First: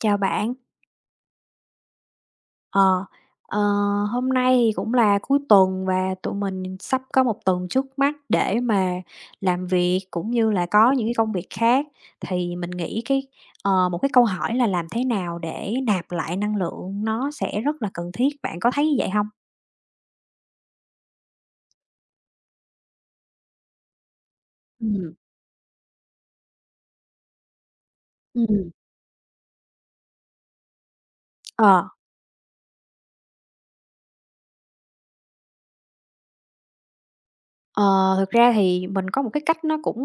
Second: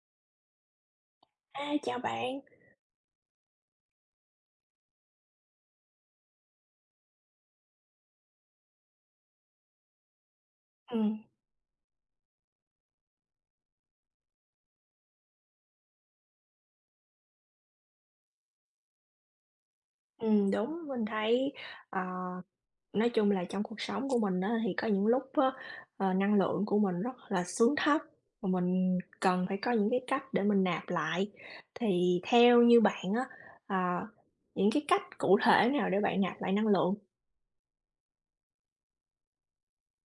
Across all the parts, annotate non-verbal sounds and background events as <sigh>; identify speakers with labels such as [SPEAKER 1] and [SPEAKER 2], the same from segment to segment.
[SPEAKER 1] Chào bạn.
[SPEAKER 2] Chào bạn.
[SPEAKER 1] Ờ, ờ, hôm nay thì cũng là cuối tuần và tụi mình sắp có một tuần trước mắt để mà làm việc cũng như là có những
[SPEAKER 2] Ừm,
[SPEAKER 1] cái công việc khác. Thì mình nghĩ cái một cái câu hỏi là làm thế nào để nạp lại năng lượng nó sẽ rất là cần thiết. Bạn có thấy như vậy không?
[SPEAKER 2] Đúng, mình thấy, ờ, nói chung là trong cuộc sống của mình á, thì có những
[SPEAKER 1] Ừm,
[SPEAKER 2] lúc á, năng lượng của mình rất là xuống thấp và
[SPEAKER 1] ừm.
[SPEAKER 2] mình cần phải có những cái cách để mình nạp lại.
[SPEAKER 1] Ờ,
[SPEAKER 2] Thì theo như bạn á, ờ, những cái cách cụ thể nào để bạn nạp lại năng lượng?
[SPEAKER 1] ờ, thực ra thì mình có một cái cách nó cũng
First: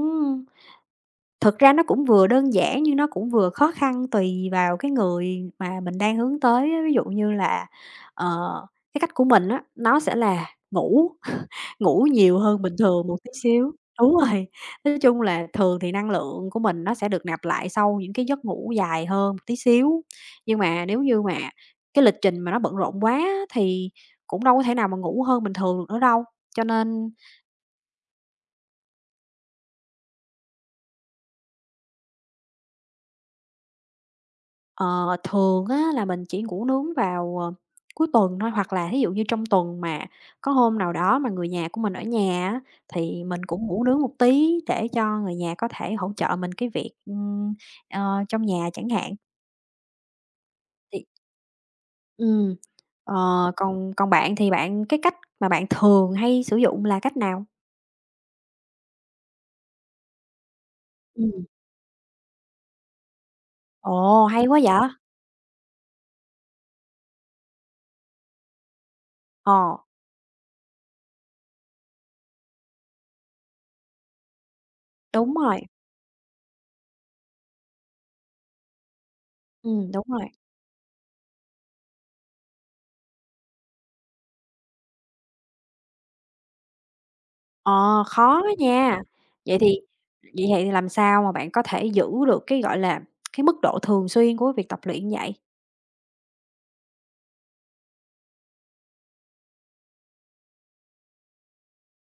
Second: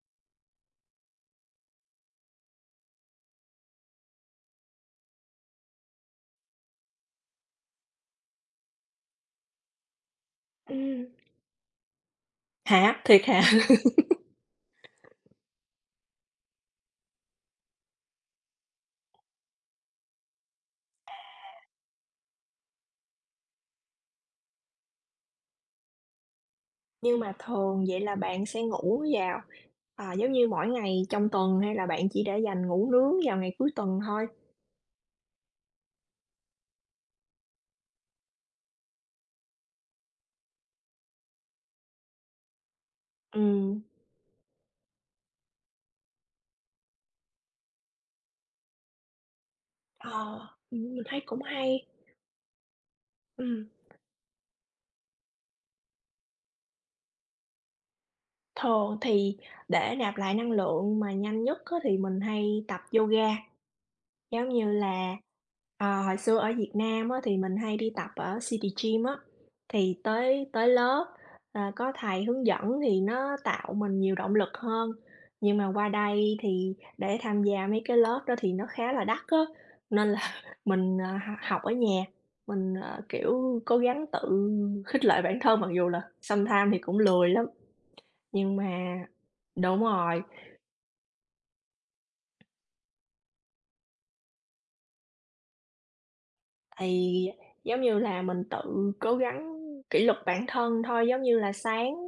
[SPEAKER 1] Thực ra nó cũng vừa đơn giản nhưng nó cũng vừa khó khăn tùy vào cái người mà mình đang hướng tới á. Ví dụ như là, ờ, cái cách của mình á, nó sẽ là
[SPEAKER 2] Ừm.
[SPEAKER 1] ngủ, <laughs> ngủ nhiều hơn bình
[SPEAKER 2] Hả?
[SPEAKER 1] thường một
[SPEAKER 2] Thiệt
[SPEAKER 1] tí
[SPEAKER 2] hả?
[SPEAKER 1] xíu.
[SPEAKER 2] <laughs>
[SPEAKER 1] Đúng rồi, nói chung là thường thì năng lượng của mình nó sẽ được nạp lại sau những cái giấc ngủ dài hơn một tí xíu. Nhưng mà nếu như mà cái lịch trình mà nó bận rộn quá á, thì cũng đâu có thể nào mà ngủ hơn bình thường được nữa đâu. Cho nên.
[SPEAKER 2] Nhưng mà thường vậy là bạn sẽ ngủ vào, giống như mỗi ngày trong tuần hay là bạn chỉ để dành ngủ nướng vào ngày cuối tuần thôi?
[SPEAKER 1] Ờ, thường á là mình chỉ ngủ nướng vào, cuối tuần thôi, hoặc là thí dụ như trong tuần mà có hôm nào đó mà người nhà của mình ở nhà á, thì mình cũng
[SPEAKER 2] Ừm.
[SPEAKER 1] ngủ nướng một tí để cho người nhà có thể hỗ trợ mình cái việc, trong nhà chẳng hạn,
[SPEAKER 2] Ờ, mình
[SPEAKER 1] thì
[SPEAKER 2] thấy cũng hay.
[SPEAKER 1] Ừm, ờ,
[SPEAKER 2] Ừm,
[SPEAKER 1] còn còn bạn thì bạn cái cách mà bạn thường hay sử dụng là cách nào?
[SPEAKER 2] Thường thì để nạp lại năng lượng mà nhanh
[SPEAKER 1] Ừm,
[SPEAKER 2] nhất á thì mình hay tập yoga.
[SPEAKER 1] ồ, hay
[SPEAKER 2] Giống
[SPEAKER 1] quá
[SPEAKER 2] như
[SPEAKER 1] vậy!
[SPEAKER 2] là, hồi xưa ở Việt Nam á, thì mình hay đi tập ở City Gym á,
[SPEAKER 1] Ờ,
[SPEAKER 2] thì tới tới lớp, có thầy hướng dẫn thì nó tạo mình nhiều động lực hơn.
[SPEAKER 1] đúng
[SPEAKER 2] Nhưng
[SPEAKER 1] rồi,
[SPEAKER 2] mà qua đây thì để tham gia mấy cái lớp đó thì nó khá là đắt á,
[SPEAKER 1] đúng
[SPEAKER 2] nên là
[SPEAKER 1] rồi.
[SPEAKER 2] <laughs> mình, học ở nhà, mình, kiểu, cố gắng tự khích lệ bản thân mặc dù là sometime thì cũng lười lắm,
[SPEAKER 1] Ờ, khó á
[SPEAKER 2] nhưng mà
[SPEAKER 1] nha. Vậy thì
[SPEAKER 2] đúng rồi.
[SPEAKER 1] làm sao mà bạn có thể giữ được cái, gọi là, cái mức độ thường xuyên của việc tập luyện vậy?
[SPEAKER 2] Thì giống như là mình tự cố gắng kỷ luật bản thân thôi, giống như là sáng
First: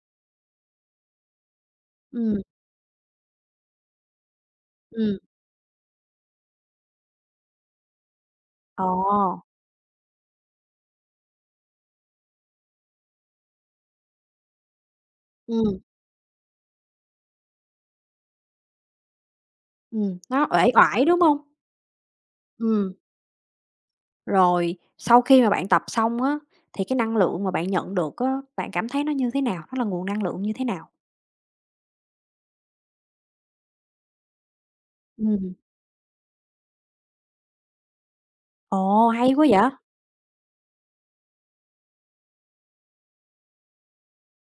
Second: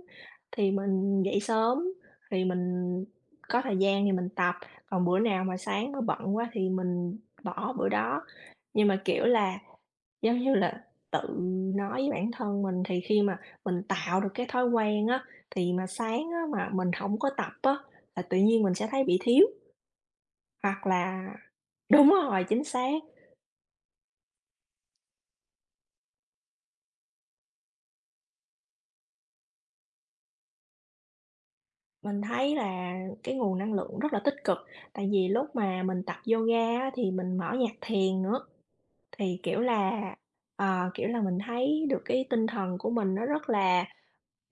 [SPEAKER 2] thì mình dậy sớm
[SPEAKER 1] Ừm,
[SPEAKER 2] thì mình có thời gian thì mình tập, còn
[SPEAKER 1] ừm,
[SPEAKER 2] bữa nào mà sáng nó bận quá thì mình bỏ bữa đó.
[SPEAKER 1] ồ,
[SPEAKER 2] Nhưng mà, kiểu là, giống như là, tự nói với bản thân mình thì khi mà mình tạo được cái thói quen á, thì
[SPEAKER 1] ừm,
[SPEAKER 2] mà sáng á mà mình không có tập á là tự nhiên mình sẽ thấy bị thiếu,
[SPEAKER 1] nó uể
[SPEAKER 2] hoặc
[SPEAKER 1] oải, đúng
[SPEAKER 2] là
[SPEAKER 1] hông?
[SPEAKER 2] đúng rồi, chính xác.
[SPEAKER 1] Ừm, rồi sau khi mà bạn tập xong á, thì cái năng lượng mà bạn nhận được á, bạn cảm thấy nó như thế nào? Nó là nguồn năng lượng như thế nào?
[SPEAKER 2] Mình thấy là cái nguồn năng lượng rất là tích cực, tại vì
[SPEAKER 1] Ừm,
[SPEAKER 2] lúc mà mình tập yoga á thì mình mở nhạc thiền nữa,
[SPEAKER 1] ồ, hay
[SPEAKER 2] thì,
[SPEAKER 1] quá
[SPEAKER 2] kiểu
[SPEAKER 1] vậy!
[SPEAKER 2] là, ờ, kiểu là, mình thấy được cái tinh thần của mình nó rất là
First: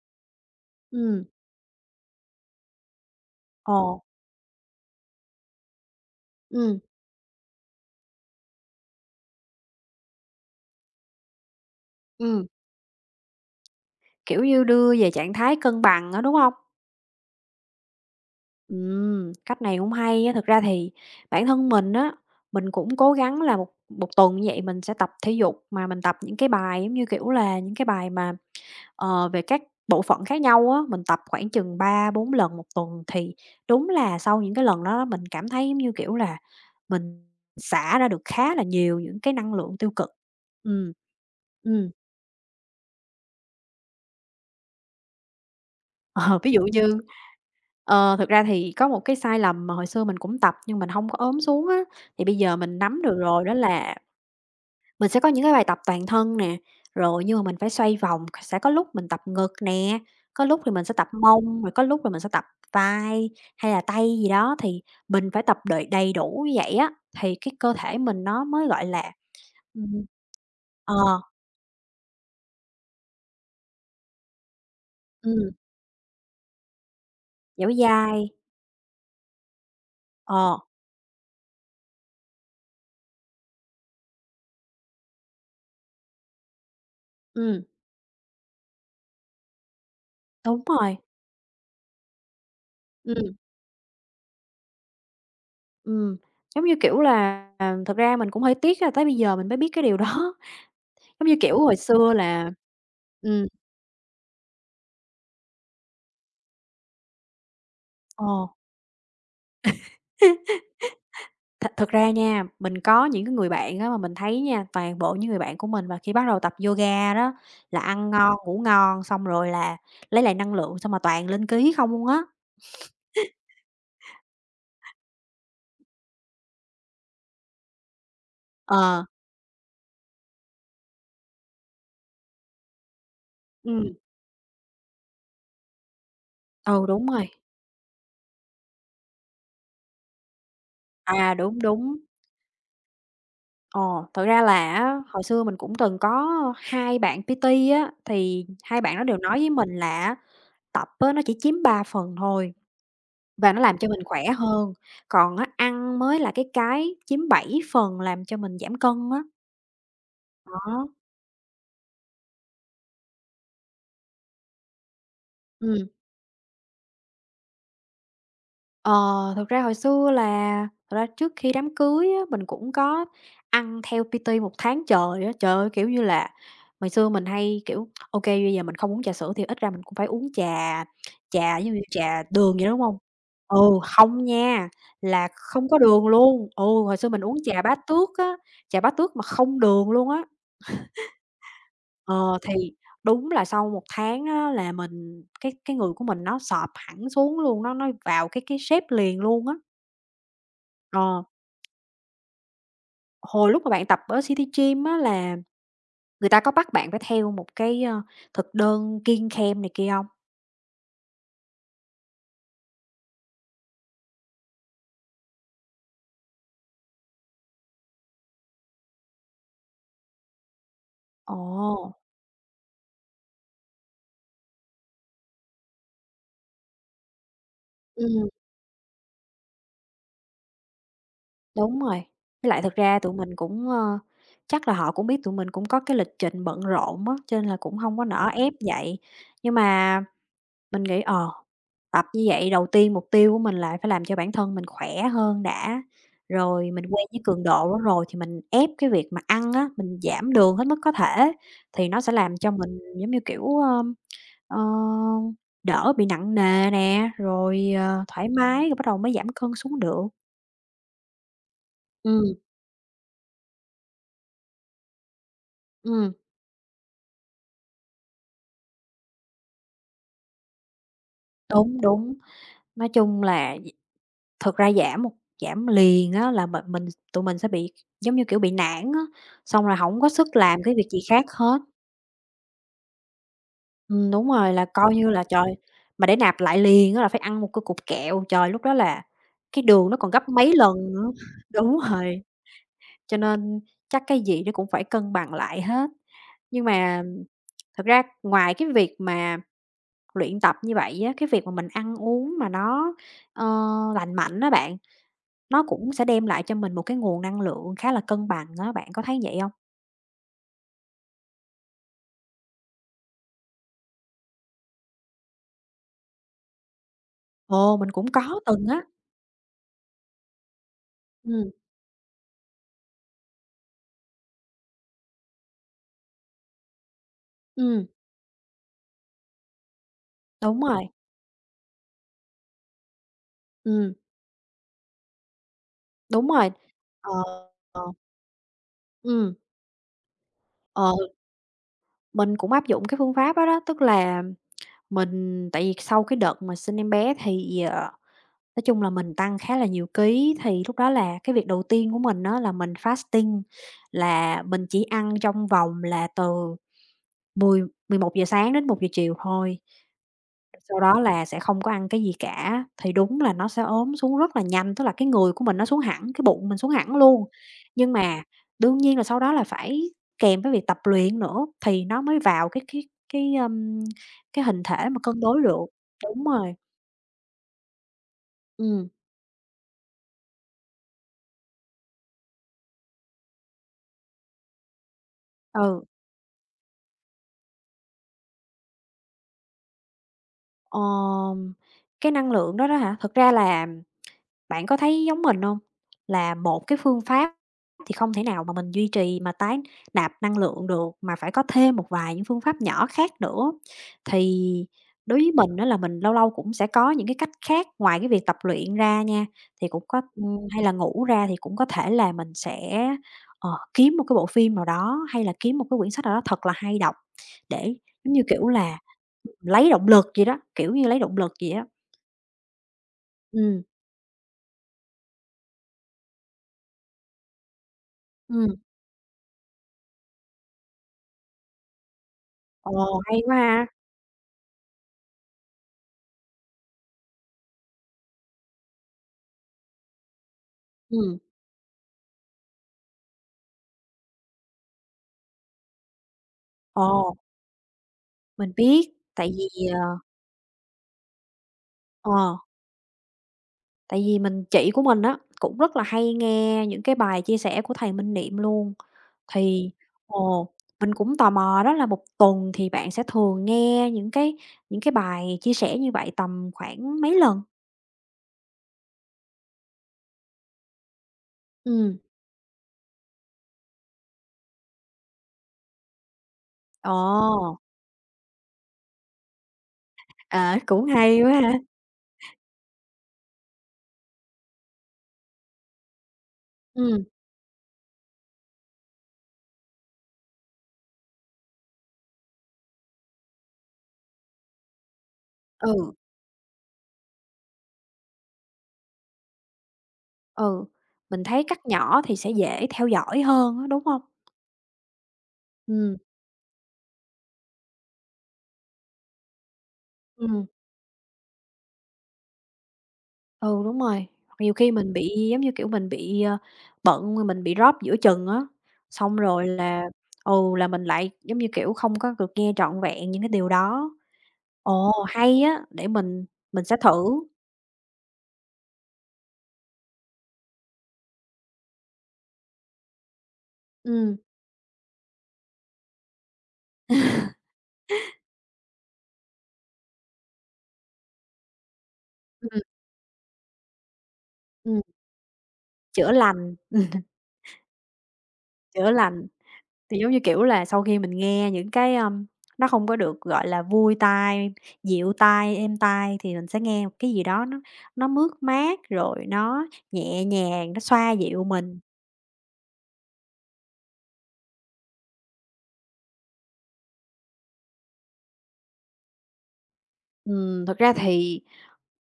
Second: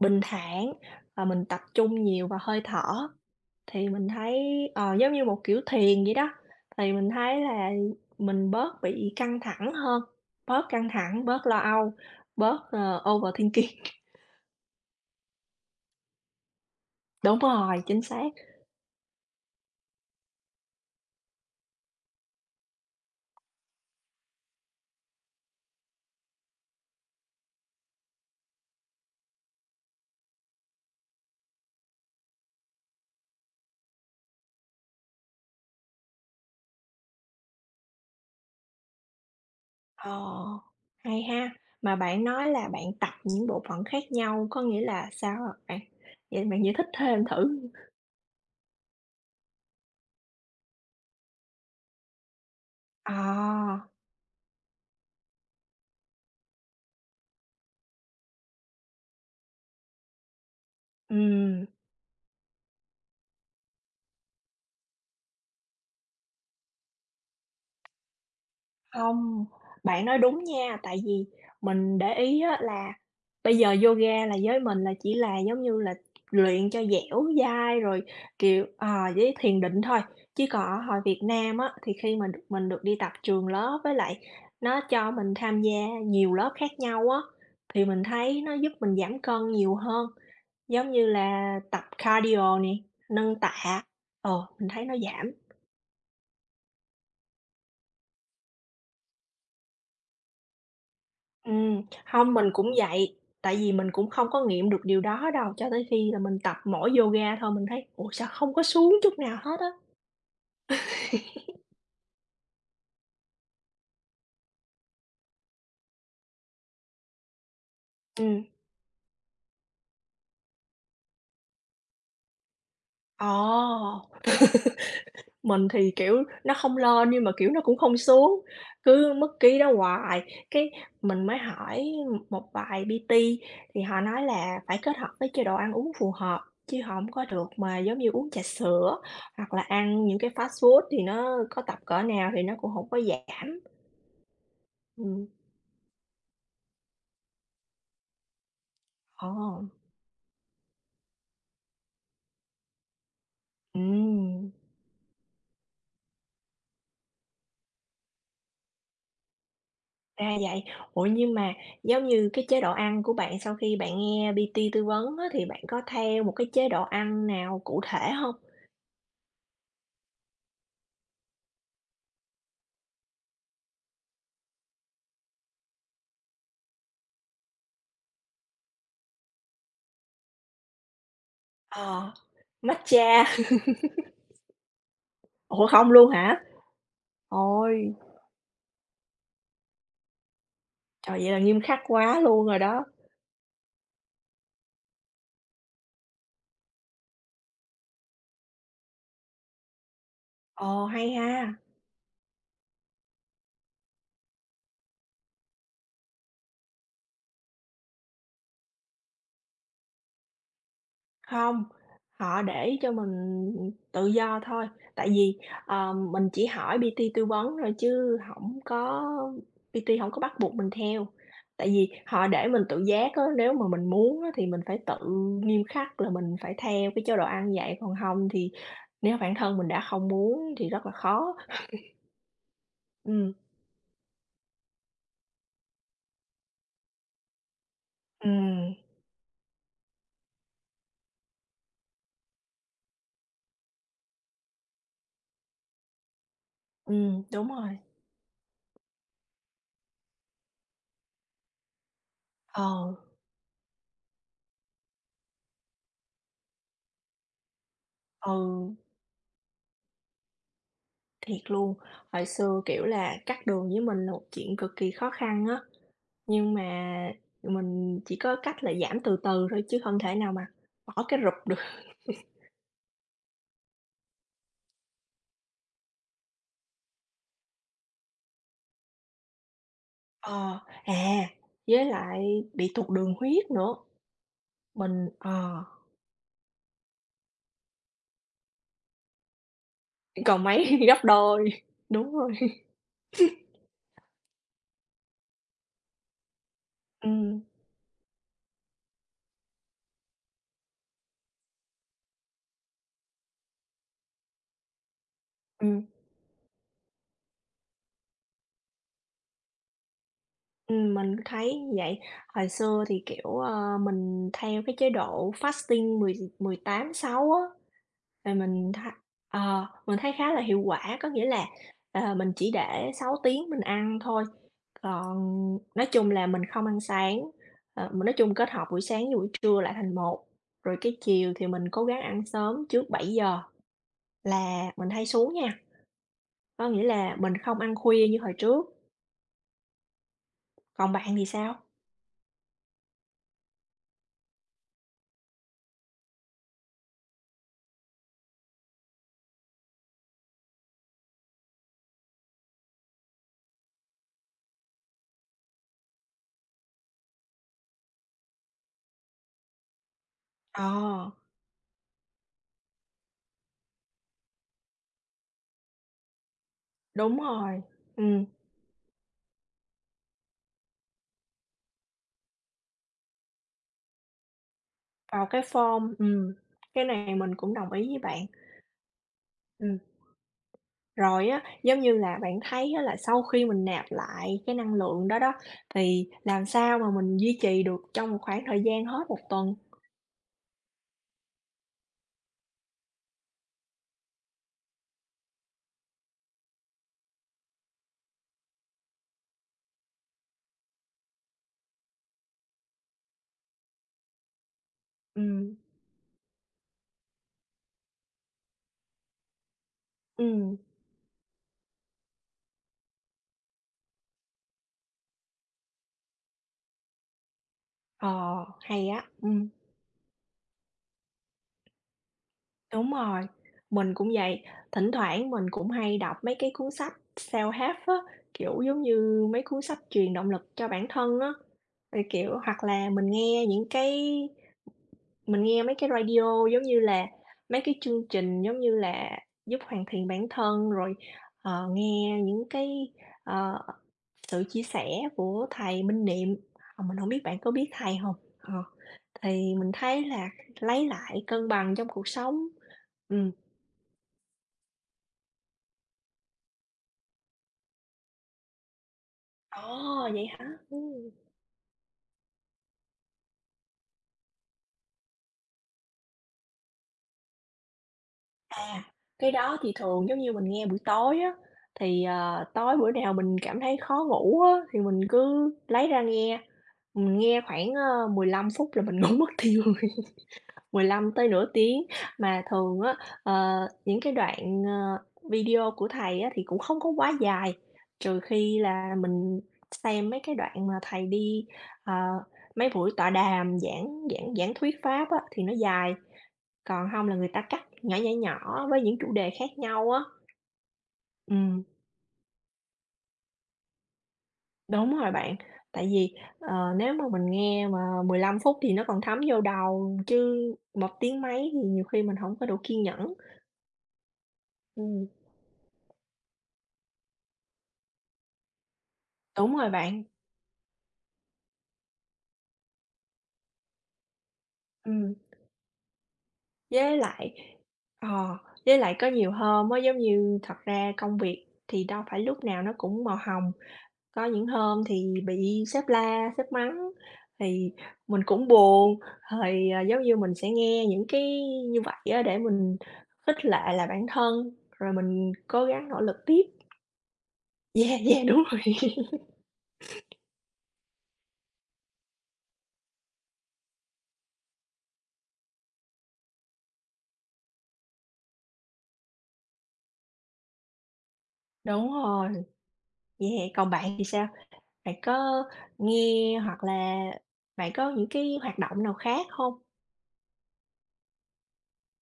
[SPEAKER 2] bình thản và
[SPEAKER 1] Ừm,
[SPEAKER 2] mình tập trung nhiều vào hơi thở.
[SPEAKER 1] ồ,
[SPEAKER 2] Thì mình thấy, giống như một kiểu thiền vậy đó,
[SPEAKER 1] ừm,
[SPEAKER 2] thì mình thấy là mình bớt bị căng thẳng hơn, bớt căng thẳng, bớt lo âu,
[SPEAKER 1] ừm,
[SPEAKER 2] bớt, overthinking.
[SPEAKER 1] kiểu như, đưa về trạng thái cân bằng á, đúng hông?
[SPEAKER 2] <laughs> Đúng rồi, chính xác.
[SPEAKER 1] Cách này cũng hay á. Thực ra thì bản thân mình á, mình cũng cố gắng là một một tuần như vậy mình sẽ tập thể dục, mà mình tập những cái bài, giống như kiểu là, những cái bài mà, về các bộ phận khác nhau á, mình tập khoảng chừng ba bốn lần một tuần. Thì đúng là sau những cái lần đó mình cảm thấy, giống như kiểu là, mình xả ra được khá là nhiều những cái năng lượng tiêu cực.
[SPEAKER 2] Ờ,
[SPEAKER 1] Ừm.
[SPEAKER 2] hay ha.
[SPEAKER 1] Ừm,
[SPEAKER 2] Mà bạn nói là bạn tập những bộ phận khác nhau, có nghĩa là sao hả bạn?
[SPEAKER 1] <laughs> ờ,
[SPEAKER 2] Vậy
[SPEAKER 1] ví dụ
[SPEAKER 2] bạn giải thích
[SPEAKER 1] như.
[SPEAKER 2] thêm thử.
[SPEAKER 1] Ờ, thực ra thì có một cái sai lầm mà hồi xưa mình cũng tập nhưng mình hông có ốm xuống á, thì bây giờ mình nắm được rồi đó
[SPEAKER 2] À,
[SPEAKER 1] là mình sẽ có những cái bài tập toàn thân nè, rồi nhưng mà mình phải xoay vòng, sẽ có lúc mình tập ngực nè, có lúc thì mình sẽ tập mông,
[SPEAKER 2] ừm,
[SPEAKER 1] rồi có lúc là mình sẽ tập vai hay là tay gì đó, thì mình phải tập đầy đầy đủ như vậy á, thì cái cơ thể mình nó mới, gọi là,
[SPEAKER 2] không,
[SPEAKER 1] ừm,
[SPEAKER 2] bạn nói đúng nha,
[SPEAKER 1] ờ,
[SPEAKER 2] tại vì mình để ý á là bây giờ yoga là với mình là chỉ là,
[SPEAKER 1] ừm,
[SPEAKER 2] giống như là, luyện cho dẻo
[SPEAKER 1] dẻo
[SPEAKER 2] dai rồi,
[SPEAKER 1] dai.
[SPEAKER 2] kiểu, với thiền định thôi. Chứ
[SPEAKER 1] Ờ,
[SPEAKER 2] còn ở hồi Việt Nam á, thì khi mà được mình được đi tập trường lớp với lại nó cho mình tham gia nhiều lớp khác nhau á,
[SPEAKER 1] ừm,
[SPEAKER 2] thì mình thấy nó giúp mình giảm cân nhiều hơn,
[SPEAKER 1] đúng
[SPEAKER 2] giống
[SPEAKER 1] rồi,
[SPEAKER 2] như là tập cardio nè,
[SPEAKER 1] ừm.
[SPEAKER 2] nâng tạ, mình thấy nó giảm.
[SPEAKER 1] Ừm, giống như, kiểu là, à, thật ra mình cũng hơi tiếc là tới bây giờ mình mới biết cái điều đó. <laughs> Giống như, kiểu, hồi xưa
[SPEAKER 2] Hông, mình
[SPEAKER 1] là
[SPEAKER 2] cũng vậy,
[SPEAKER 1] ừm,
[SPEAKER 2] tại vì mình cũng không có nghiệm được điều đó đâu, cho tới khi là mình tập mỗi yoga thôi mình thấy, ủa, sao
[SPEAKER 1] ồ,
[SPEAKER 2] không có xuống chút nào hết á.
[SPEAKER 1] thật ra nha, mình có những cái người bạn á mà mình thấy nha, toàn bộ những người bạn của mình mà khi bắt đầu tập yoga đó là ăn ngon,
[SPEAKER 2] Ừm,
[SPEAKER 1] ngủ ngon, xong rồi là lấy lại năng lượng, xong mà toàn lên ký không luôn á.
[SPEAKER 2] Ồ, mình thì, kiểu, nó không lên nhưng mà, kiểu, nó cũng không xuống,
[SPEAKER 1] Ờ,
[SPEAKER 2] cứ mất ký đó hoài. Cái mình mới hỏi một vài PT thì
[SPEAKER 1] ừm,
[SPEAKER 2] họ nói là phải kết hợp với chế độ ăn uống phù hợp, chứ
[SPEAKER 1] ừ, đúng
[SPEAKER 2] không có
[SPEAKER 1] rồi.
[SPEAKER 2] được mà giống như uống trà sữa hoặc là ăn những cái fast food thì
[SPEAKER 1] À,
[SPEAKER 2] nó
[SPEAKER 1] đúng,
[SPEAKER 2] có tập
[SPEAKER 1] đúng.
[SPEAKER 2] cỡ nào thì nó cũng không có giảm.
[SPEAKER 1] ờ thật ra là á, hồi
[SPEAKER 2] Ừm,
[SPEAKER 1] xưa mình cũng từng có 2 bạn PT á, thì hai bạn đó đều nói với
[SPEAKER 2] ờ.
[SPEAKER 1] mình là á Tập á, nó chỉ chiếm 3 phần thôi và nó làm cho mình khỏe
[SPEAKER 2] Ừm,
[SPEAKER 1] hơn, còn á, ăn mới là cái chiếm 7 phần làm cho mình giảm cân á.
[SPEAKER 2] Ra vậy.
[SPEAKER 1] Đó,
[SPEAKER 2] Ủa, nhưng mà giống như cái chế độ ăn của bạn sau khi bạn nghe PT tư vấn á, thì bạn có
[SPEAKER 1] ừm.
[SPEAKER 2] theo một cái chế độ ăn nào cụ thể hông?
[SPEAKER 1] Ờ, thực ra hồi xưa là thật ra trước khi đám cưới á, mình cũng có ăn theo PT một tháng trời á. Trời ơi, kiểu như là, hồi xưa mình hay, kiểu, ok bây giờ mình không uống trà sữa thì ít ra mình cũng phải uống trà trà giống như
[SPEAKER 2] Ờ,
[SPEAKER 1] trà đường vậy đó, đúng hông?
[SPEAKER 2] matcha.
[SPEAKER 1] Ừ, không nha, là
[SPEAKER 2] Ủa,
[SPEAKER 1] không có
[SPEAKER 2] không
[SPEAKER 1] đường
[SPEAKER 2] luôn hả?
[SPEAKER 1] luôn. Ừ, hồi xưa mình uống trà bá
[SPEAKER 2] Ôi,
[SPEAKER 1] tước á, trà bá tước mà không đường luôn á.
[SPEAKER 2] trời, vậy là nghiêm khắc quá
[SPEAKER 1] Ờ,
[SPEAKER 2] luôn
[SPEAKER 1] thì
[SPEAKER 2] rồi đó.
[SPEAKER 1] đúng là sau một tháng á là mình cái người của mình nó sọp hẳn xuống luôn, nó vào cái shape liền luôn á.
[SPEAKER 2] Ồ, hay
[SPEAKER 1] Ờ,
[SPEAKER 2] ha.
[SPEAKER 1] hồi lúc mà bạn tập ở City Gym á là người ta có bắt bạn phải theo một cái, ơ, thực đơn kiêng khem này kia hông?
[SPEAKER 2] Không, họ để cho mình tự do thôi, tại vì, mình chỉ hỏi PT tư vấn thôi chứ không có, PT không có bắt buộc mình theo.
[SPEAKER 1] Ồ,
[SPEAKER 2] Tại vì họ để mình tự giác á, nếu mà mình muốn á thì mình phải tự nghiêm khắc là mình phải theo cái chế độ ăn như vậy, còn không
[SPEAKER 1] ừm,
[SPEAKER 2] thì nếu bản thân mình đã không muốn thì rất là khó.
[SPEAKER 1] đúng rồi. Với lại thực ra tụi
[SPEAKER 2] Ừm,
[SPEAKER 1] mình cũng, ơ, chắc là họ cũng biết tụi mình cũng có cái lịch trình bận rộn á, cho nên là cũng hông có nỡ ép
[SPEAKER 2] ừm,
[SPEAKER 1] vậy. Nhưng mà mình nghĩ, Tập như vậy đầu tiên mục tiêu của mình là phải làm cho bản thân mình khỏe hơn đã, rồi mình quen với cường
[SPEAKER 2] đúng
[SPEAKER 1] độ
[SPEAKER 2] rồi.
[SPEAKER 1] đó rồi thì mình ép cái việc mà ăn á, mình giảm đường hết mức có thể thì nó sẽ làm cho mình,
[SPEAKER 2] Ờ,
[SPEAKER 1] giống như kiểu, ờ, đỡ bị nặng nề nè, rồi, thoải mái,
[SPEAKER 2] ừ,
[SPEAKER 1] rồi bắt đầu mới giảm cân xuống được.
[SPEAKER 2] thiệt luôn. Hồi
[SPEAKER 1] Ừm,
[SPEAKER 2] xưa, kiểu là, cắt đường với mình là một chuyện cực kỳ khó khăn á,
[SPEAKER 1] ừm,
[SPEAKER 2] nhưng mà mình chỉ có cách là giảm từ từ thôi chứ không thể nào mà bỏ cái rụp được.
[SPEAKER 1] đúng,
[SPEAKER 2] <laughs>
[SPEAKER 1] đúng. Nói chung là thực ra giảm liền á là mình tụi mình sẽ bị, giống như kiểu, bị nản á, xong rồi không có sức
[SPEAKER 2] Ờ,
[SPEAKER 1] làm cái việc gì khác
[SPEAKER 2] à,
[SPEAKER 1] hết.
[SPEAKER 2] với lại bị tụt đường huyết nữa,
[SPEAKER 1] Đúng rồi, là coi
[SPEAKER 2] mình
[SPEAKER 1] như là trời,
[SPEAKER 2] ờ,
[SPEAKER 1] mà để nạp lại liền á là phải ăn một cái cục kẹo, trời, lúc đó là cái đường nó còn gấp
[SPEAKER 2] còn
[SPEAKER 1] mấy lần
[SPEAKER 2] mấy <laughs> gấp
[SPEAKER 1] nữa.
[SPEAKER 2] đôi,
[SPEAKER 1] <laughs> Đúng
[SPEAKER 2] đúng
[SPEAKER 1] rồi,
[SPEAKER 2] rồi,
[SPEAKER 1] cho nên chắc cái gì nó cũng phải cân bằng lại hết. Nhưng mà
[SPEAKER 2] ừm,
[SPEAKER 1] thật ra ngoài cái việc mà luyện tập như vậy á, cái việc mà mình ăn uống mà nó, ờ, lành mạnh đó bạn, nó
[SPEAKER 2] ừm.
[SPEAKER 1] cũng sẽ đem lại cho mình một cái nguồn năng lượng khá là cân bằng đó bạn có thấy vậy không?
[SPEAKER 2] Mình thấy như vậy. Hồi xưa thì, kiểu, mình theo cái chế độ fasting mười mười tám sáu á,
[SPEAKER 1] Ồ, mình cũng
[SPEAKER 2] thì
[SPEAKER 1] có từng
[SPEAKER 2] mình
[SPEAKER 1] á.
[SPEAKER 2] tha mình thấy khá là hiệu quả. Có nghĩa là,
[SPEAKER 1] Ừm,
[SPEAKER 2] mình chỉ để 6 tiếng mình ăn thôi, còn nói chung là mình không ăn sáng,
[SPEAKER 1] ừm,
[SPEAKER 2] mình nói chung kết hợp buổi sáng với buổi trưa lại thành một,
[SPEAKER 1] đúng
[SPEAKER 2] rồi
[SPEAKER 1] rồi,
[SPEAKER 2] cái chiều thì mình cố gắng ăn sớm trước 7 giờ
[SPEAKER 1] ừm,
[SPEAKER 2] là mình hay xuống nha.
[SPEAKER 1] đúng rồi.
[SPEAKER 2] Có nghĩa là mình không ăn
[SPEAKER 1] Ờ.
[SPEAKER 2] khuya như hồi trước,
[SPEAKER 1] Ừm,
[SPEAKER 2] còn
[SPEAKER 1] ờ,
[SPEAKER 2] bạn thì sao?
[SPEAKER 1] mình cũng áp dụng cái phương pháp đó đó, tức là mình tại vì sau cái đợt mà sinh em bé thì, nói chung là mình tăng khá là nhiều ký, thì lúc đó là cái việc đầu tiên của mình á là mình fasting, là mình chỉ ăn trong vòng là từ 10-11 giờ sáng đến 1 giờ chiều thôi. Sau đó
[SPEAKER 2] Ờ.
[SPEAKER 1] là sẽ không có ăn cái gì cả, thì đúng là nó sẽ ốm xuống rất là nhanh, tức là cái người của mình nó xuống hẳn, cái bụng mình xuống hẳn
[SPEAKER 2] Đúng
[SPEAKER 1] luôn.
[SPEAKER 2] rồi,
[SPEAKER 1] Nhưng mà
[SPEAKER 2] ừm,
[SPEAKER 1] đương nhiên là sau đó là phải kèm với việc tập luyện nữa thì nó mới vào cái, ưm, cái hình thể mà cân
[SPEAKER 2] vào cái
[SPEAKER 1] đối được.
[SPEAKER 2] form,
[SPEAKER 1] Đúng rồi,
[SPEAKER 2] cái này mình cũng đồng ý với bạn.
[SPEAKER 1] ừm,
[SPEAKER 2] Ừm, Rồi á, giống như là, bạn thấy á là sau khi mình nạp lại cái năng lượng đó đó,
[SPEAKER 1] ừ,
[SPEAKER 2] thì làm sao mà mình duy trì được trong một khoảng thời gian hết một tuần?
[SPEAKER 1] ờm, cái năng lượng đó đó hả? Thực ra là Bạn có thấy giống mình không? Là một cái phương pháp thì không thể nào mà mình duy trì mà tái nạp năng lượng được, mà phải có thêm một vài những phương pháp nhỏ khác nữa. Thì đối với
[SPEAKER 2] Ừm,
[SPEAKER 1] mình đó là mình lâu lâu cũng sẽ có những cái cách khác ngoài cái việc tập luyện ra nha, thì cũng có
[SPEAKER 2] ừm,
[SPEAKER 1] hay là ngủ ra thì cũng có thể là mình sẽ, kiếm một cái bộ phim nào đó, hay là kiếm một cái quyển sách nào đó thật là hay đọc để, giống như
[SPEAKER 2] ờ,
[SPEAKER 1] kiểu là,
[SPEAKER 2] hay á.
[SPEAKER 1] lấy động lực gì đó, kiểu như, lấy động lực gì á.
[SPEAKER 2] Đúng rồi,
[SPEAKER 1] Ừm,
[SPEAKER 2] mình cũng vậy, thỉnh thoảng mình cũng hay đọc mấy cái cuốn sách self-help á,
[SPEAKER 1] ừm.
[SPEAKER 2] kiểu, giống như mấy cuốn sách truyền động lực cho bản thân á. Thì, kiểu, hoặc là
[SPEAKER 1] Ồ,
[SPEAKER 2] mình
[SPEAKER 1] hay quá
[SPEAKER 2] nghe những
[SPEAKER 1] ha!
[SPEAKER 2] cái, mình nghe mấy cái radio, giống như là, mấy cái chương trình, giống như là, giúp hoàn thiện bản thân, rồi,
[SPEAKER 1] Ừm.
[SPEAKER 2] nghe những cái, ờ, sự chia sẻ của thầy Minh Niệm, mình hổng
[SPEAKER 1] Ồ,
[SPEAKER 2] biết bạn có biết thầy không?
[SPEAKER 1] mình
[SPEAKER 2] Ờ,
[SPEAKER 1] biết, tại
[SPEAKER 2] thì
[SPEAKER 1] vì,
[SPEAKER 2] mình thấy là lấy lại cân bằng trong cuộc
[SPEAKER 1] ờ,
[SPEAKER 2] sống. Ừ.
[SPEAKER 1] tại vì mình chị của mình á, cũng rất là hay nghe những cái bài chia sẻ của thầy Minh Niệm luôn. Thì
[SPEAKER 2] Ồ, vậy
[SPEAKER 1] ồ,
[SPEAKER 2] hả?
[SPEAKER 1] mình
[SPEAKER 2] Ừm.
[SPEAKER 1] cũng tò mò đó là một tuần thì bạn sẽ thường nghe những cái bài chia sẻ như vậy tầm khoảng mấy lần?
[SPEAKER 2] À, cái đó thì thường giống như mình nghe buổi tối á,
[SPEAKER 1] Ừm,
[SPEAKER 2] thì, tối bữa nào mình cảm thấy khó ngủ á, thì mình cứ lấy ra nghe, mình nghe
[SPEAKER 1] ồ,
[SPEAKER 2] khoảng, 15 phút là mình <laughs> ngủ mất tiêu.
[SPEAKER 1] à, cũng
[SPEAKER 2] 15
[SPEAKER 1] hay
[SPEAKER 2] tới
[SPEAKER 1] quá
[SPEAKER 2] nửa
[SPEAKER 1] ha.
[SPEAKER 2] tiếng, mà thường á, những cái đoạn, video của thầy á thì cũng không có
[SPEAKER 1] Ừm,
[SPEAKER 2] quá dài, trừ khi là mình xem mấy cái đoạn mà thầy đi, ờ, mấy buổi tọa đàm, giảng giảng giảng thuyết pháp á thì nó
[SPEAKER 1] ừ,
[SPEAKER 2] dài, còn không là người ta cắt nhỏ, nhỏ, nhỏ với những chủ đề khác nhau á.
[SPEAKER 1] ừ, mình thấy
[SPEAKER 2] Ừm,
[SPEAKER 1] cắt nhỏ thì sẽ dễ theo dõi hơn á, đúng không?
[SPEAKER 2] Đúng rồi bạn, tại
[SPEAKER 1] Ừm,
[SPEAKER 2] vì, nếu mà mình nghe mà 15 phút thì nó còn thấm vô đầu, chứ
[SPEAKER 1] ừm.
[SPEAKER 2] một tiếng mấy thì nhiều khi mình không có đủ kiên nhẫn.
[SPEAKER 1] Ừ, đúng rồi. Nhiều khi mình
[SPEAKER 2] Ừm.
[SPEAKER 1] bị, giống như kiểu, mình bị, bận, rồi mình bị drop giữa chừng á, xong rồi
[SPEAKER 2] Đúng rồi
[SPEAKER 1] là
[SPEAKER 2] bạn,
[SPEAKER 1] ừ, là mình lại, giống như kiểu, không có được nghe trọn vẹn những cái điều đó. Ồ,
[SPEAKER 2] ừm,
[SPEAKER 1] hay á, để mình sẽ
[SPEAKER 2] với
[SPEAKER 1] thử.
[SPEAKER 2] lại ờ, với lại có nhiều hôm á, giống như, thật ra công việc thì đâu phải lúc nào nó cũng màu hồng,
[SPEAKER 1] Ừm,
[SPEAKER 2] có những hôm thì bị sếp la, sếp mắng thì mình cũng buồn, thì, à, giống như, mình sẽ nghe những cái như vậy á để
[SPEAKER 1] ừm,
[SPEAKER 2] mình khích lệ lại bản thân,
[SPEAKER 1] ừm,
[SPEAKER 2] rồi mình cố gắng nỗ
[SPEAKER 1] chữa
[SPEAKER 2] lực tiếp.
[SPEAKER 1] lành,
[SPEAKER 2] <laughs>
[SPEAKER 1] <laughs>
[SPEAKER 2] Yeah, yeah, đúng rồi.
[SPEAKER 1] chữa
[SPEAKER 2] <laughs>
[SPEAKER 1] lành. Thì giống như kiểu là sau khi mình nghe những cái, nó không có được, gọi là, vui tai, dịu tai, êm tai thì mình sẽ nghe một cái gì đó nó mướt mát, rồi nó nhẹ nhàng, nó xoa dịu mình.
[SPEAKER 2] Đúng rồi, yeah, còn bạn thì sao? Bạn có nghe hoặc là bạn có những cái hoạt động nào khác không?
[SPEAKER 1] Ừm, thực ra thì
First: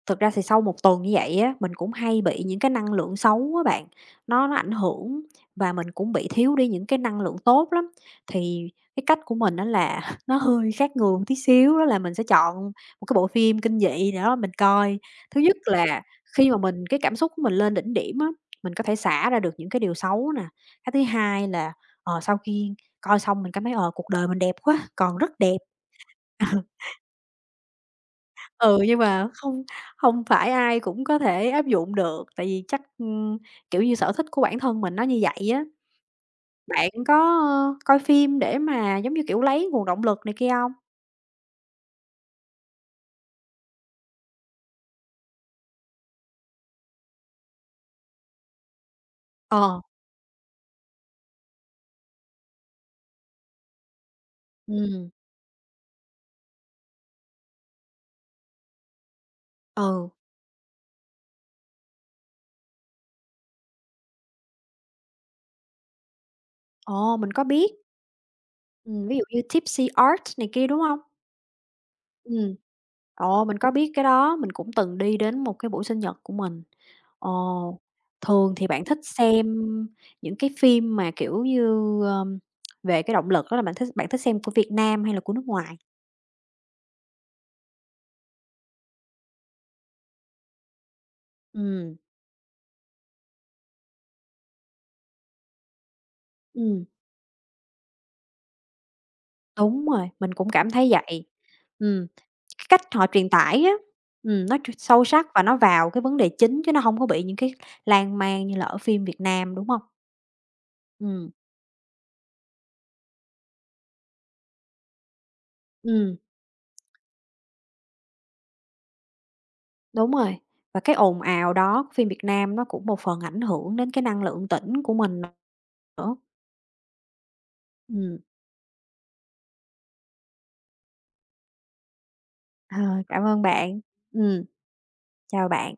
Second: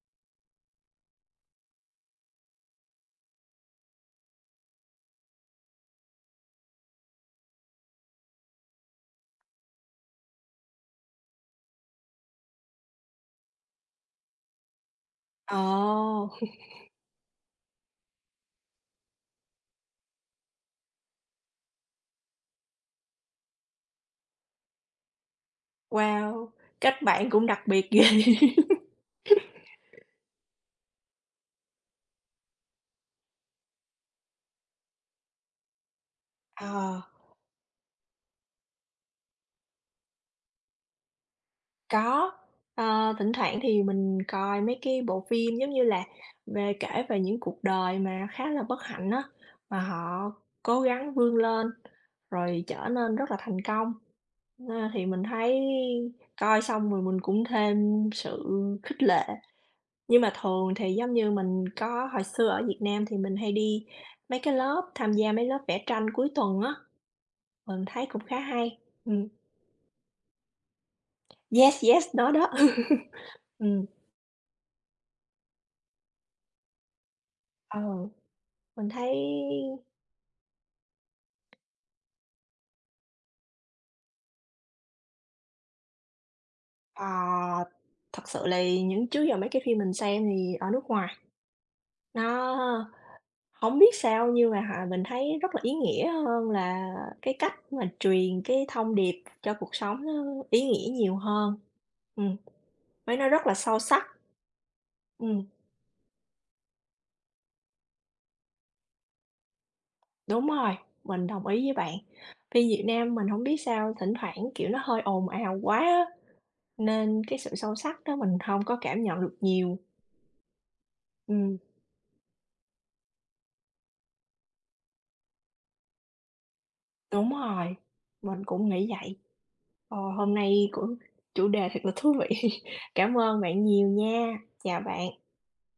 [SPEAKER 1] thực ra thì sau một tuần như vậy á, mình cũng hay bị những cái năng lượng xấu á bạn, nó ảnh hưởng và mình cũng bị thiếu đi những cái năng lượng tốt lắm. Thì cái cách của mình đó là <laughs> nó hơi khác người một tí xíu, đó là mình sẽ chọn một cái bộ phim kinh dị đó mình coi. Thứ nhất là
[SPEAKER 2] Ồ,
[SPEAKER 1] khi mà mình cái cảm xúc của mình lên đỉnh điểm á, mình có thể xả ra được những cái điều xấu nè. Cái thứ hai là, sau khi coi xong mình cảm thấy, cuộc đời mình đẹp quá, còn rất đẹp.
[SPEAKER 2] wow!
[SPEAKER 1] <laughs>
[SPEAKER 2] Kết bạn cũng đặc biệt ghê. <laughs>
[SPEAKER 1] Ừ, nhưng mà không không phải ai cũng có thể áp dụng được, tại vì chắc, kiểu như, sở thích của bản thân mình nó như vậy á. Bạn
[SPEAKER 2] Ờ,
[SPEAKER 1] có, ơ, coi phim để mà, giống như kiểu, lấy nguồn động lực này kia hông?
[SPEAKER 2] có, thỉnh thoảng thì mình coi mấy cái bộ phim giống như là về kể về những cuộc đời mà khá là bất hạnh á, mà
[SPEAKER 1] Ờ,
[SPEAKER 2] họ cố gắng vươn lên rồi trở nên rất là thành công. Ơ, thì
[SPEAKER 1] ừm,
[SPEAKER 2] mình thấy coi xong rồi mình cũng thêm sự khích lệ.
[SPEAKER 1] ừ,
[SPEAKER 2] Nhưng mà thường thì giống như mình có hồi xưa ở Việt Nam thì mình hay đi mấy cái lớp tham gia mấy lớp vẽ tranh cuối tuần á.
[SPEAKER 1] ồ, mình có biết.
[SPEAKER 2] Mình thấy cũng khá hay.
[SPEAKER 1] Ví dụ
[SPEAKER 2] Ừm,
[SPEAKER 1] như Tipsy Art này kia, đúng hông?
[SPEAKER 2] yes, yes, nó đó.
[SPEAKER 1] Ừm,
[SPEAKER 2] <laughs>
[SPEAKER 1] ồ, mình có
[SPEAKER 2] Ừm,
[SPEAKER 1] biết cái đó, mình cũng từng đi đến một cái buổi sinh nhật của mình. Ồ,
[SPEAKER 2] ờ,
[SPEAKER 1] thường thì bạn
[SPEAKER 2] mình
[SPEAKER 1] thích
[SPEAKER 2] thấy,
[SPEAKER 1] xem những cái phim mà, kiểu như, ờm, về cái động lực đó là bạn thích xem của Việt Nam hay là của nước ngoài?
[SPEAKER 2] ờ, thật sự là những trước giờ mấy cái phim mình xem thì ở nước ngoài,
[SPEAKER 1] Ừm,
[SPEAKER 2] nó không biết sao nhưng mà h mình thấy rất là ý nghĩa hơn
[SPEAKER 1] ừm,
[SPEAKER 2] là cái cách mà truyền cái thông điệp cho cuộc
[SPEAKER 1] đúng
[SPEAKER 2] sống
[SPEAKER 1] rồi, mình
[SPEAKER 2] nó
[SPEAKER 1] cũng
[SPEAKER 2] ý
[SPEAKER 1] cảm thấy
[SPEAKER 2] nghĩa nhiều
[SPEAKER 1] vậy.
[SPEAKER 2] hơn.
[SPEAKER 1] Ừm,
[SPEAKER 2] Ừm,
[SPEAKER 1] cái cách họ
[SPEAKER 2] với nó
[SPEAKER 1] truyền
[SPEAKER 2] rất là
[SPEAKER 1] tải á,
[SPEAKER 2] sâu sắc.
[SPEAKER 1] nó sâu sắc và
[SPEAKER 2] Ừm,
[SPEAKER 1] nó vào cái vấn đề chính chứ nó không có bị những cái lan man như là ở phim Việt Nam, đúng không?
[SPEAKER 2] Đúng rồi, mình
[SPEAKER 1] Ừm,
[SPEAKER 2] đồng ý với bạn. Phim Việt Nam mình không biết sao thỉnh thoảng, kiểu, nó hơi ồn ào quá á.
[SPEAKER 1] ừm,
[SPEAKER 2] Nên cái sự sâu sắc đó mình không có cảm nhận được nhiều.
[SPEAKER 1] đúng rồi. Và cái ồn ào
[SPEAKER 2] Ừm,
[SPEAKER 1] đó của phim Việt Nam nó cũng một phần ảnh hưởng đến cái năng lượng tĩnh của mình nữa.
[SPEAKER 2] Đúng rồi,
[SPEAKER 1] Ừm.
[SPEAKER 2] mình cũng nghĩ vậy. Ờ, hôm nay cũng chủ đề thật là thú vị. <laughs>
[SPEAKER 1] Ờ,
[SPEAKER 2] Cảm
[SPEAKER 1] cảm
[SPEAKER 2] ơn
[SPEAKER 1] ơn
[SPEAKER 2] bạn
[SPEAKER 1] bạn.
[SPEAKER 2] nhiều nha.
[SPEAKER 1] Ừm,
[SPEAKER 2] Chào bạn.
[SPEAKER 1] chào bạn.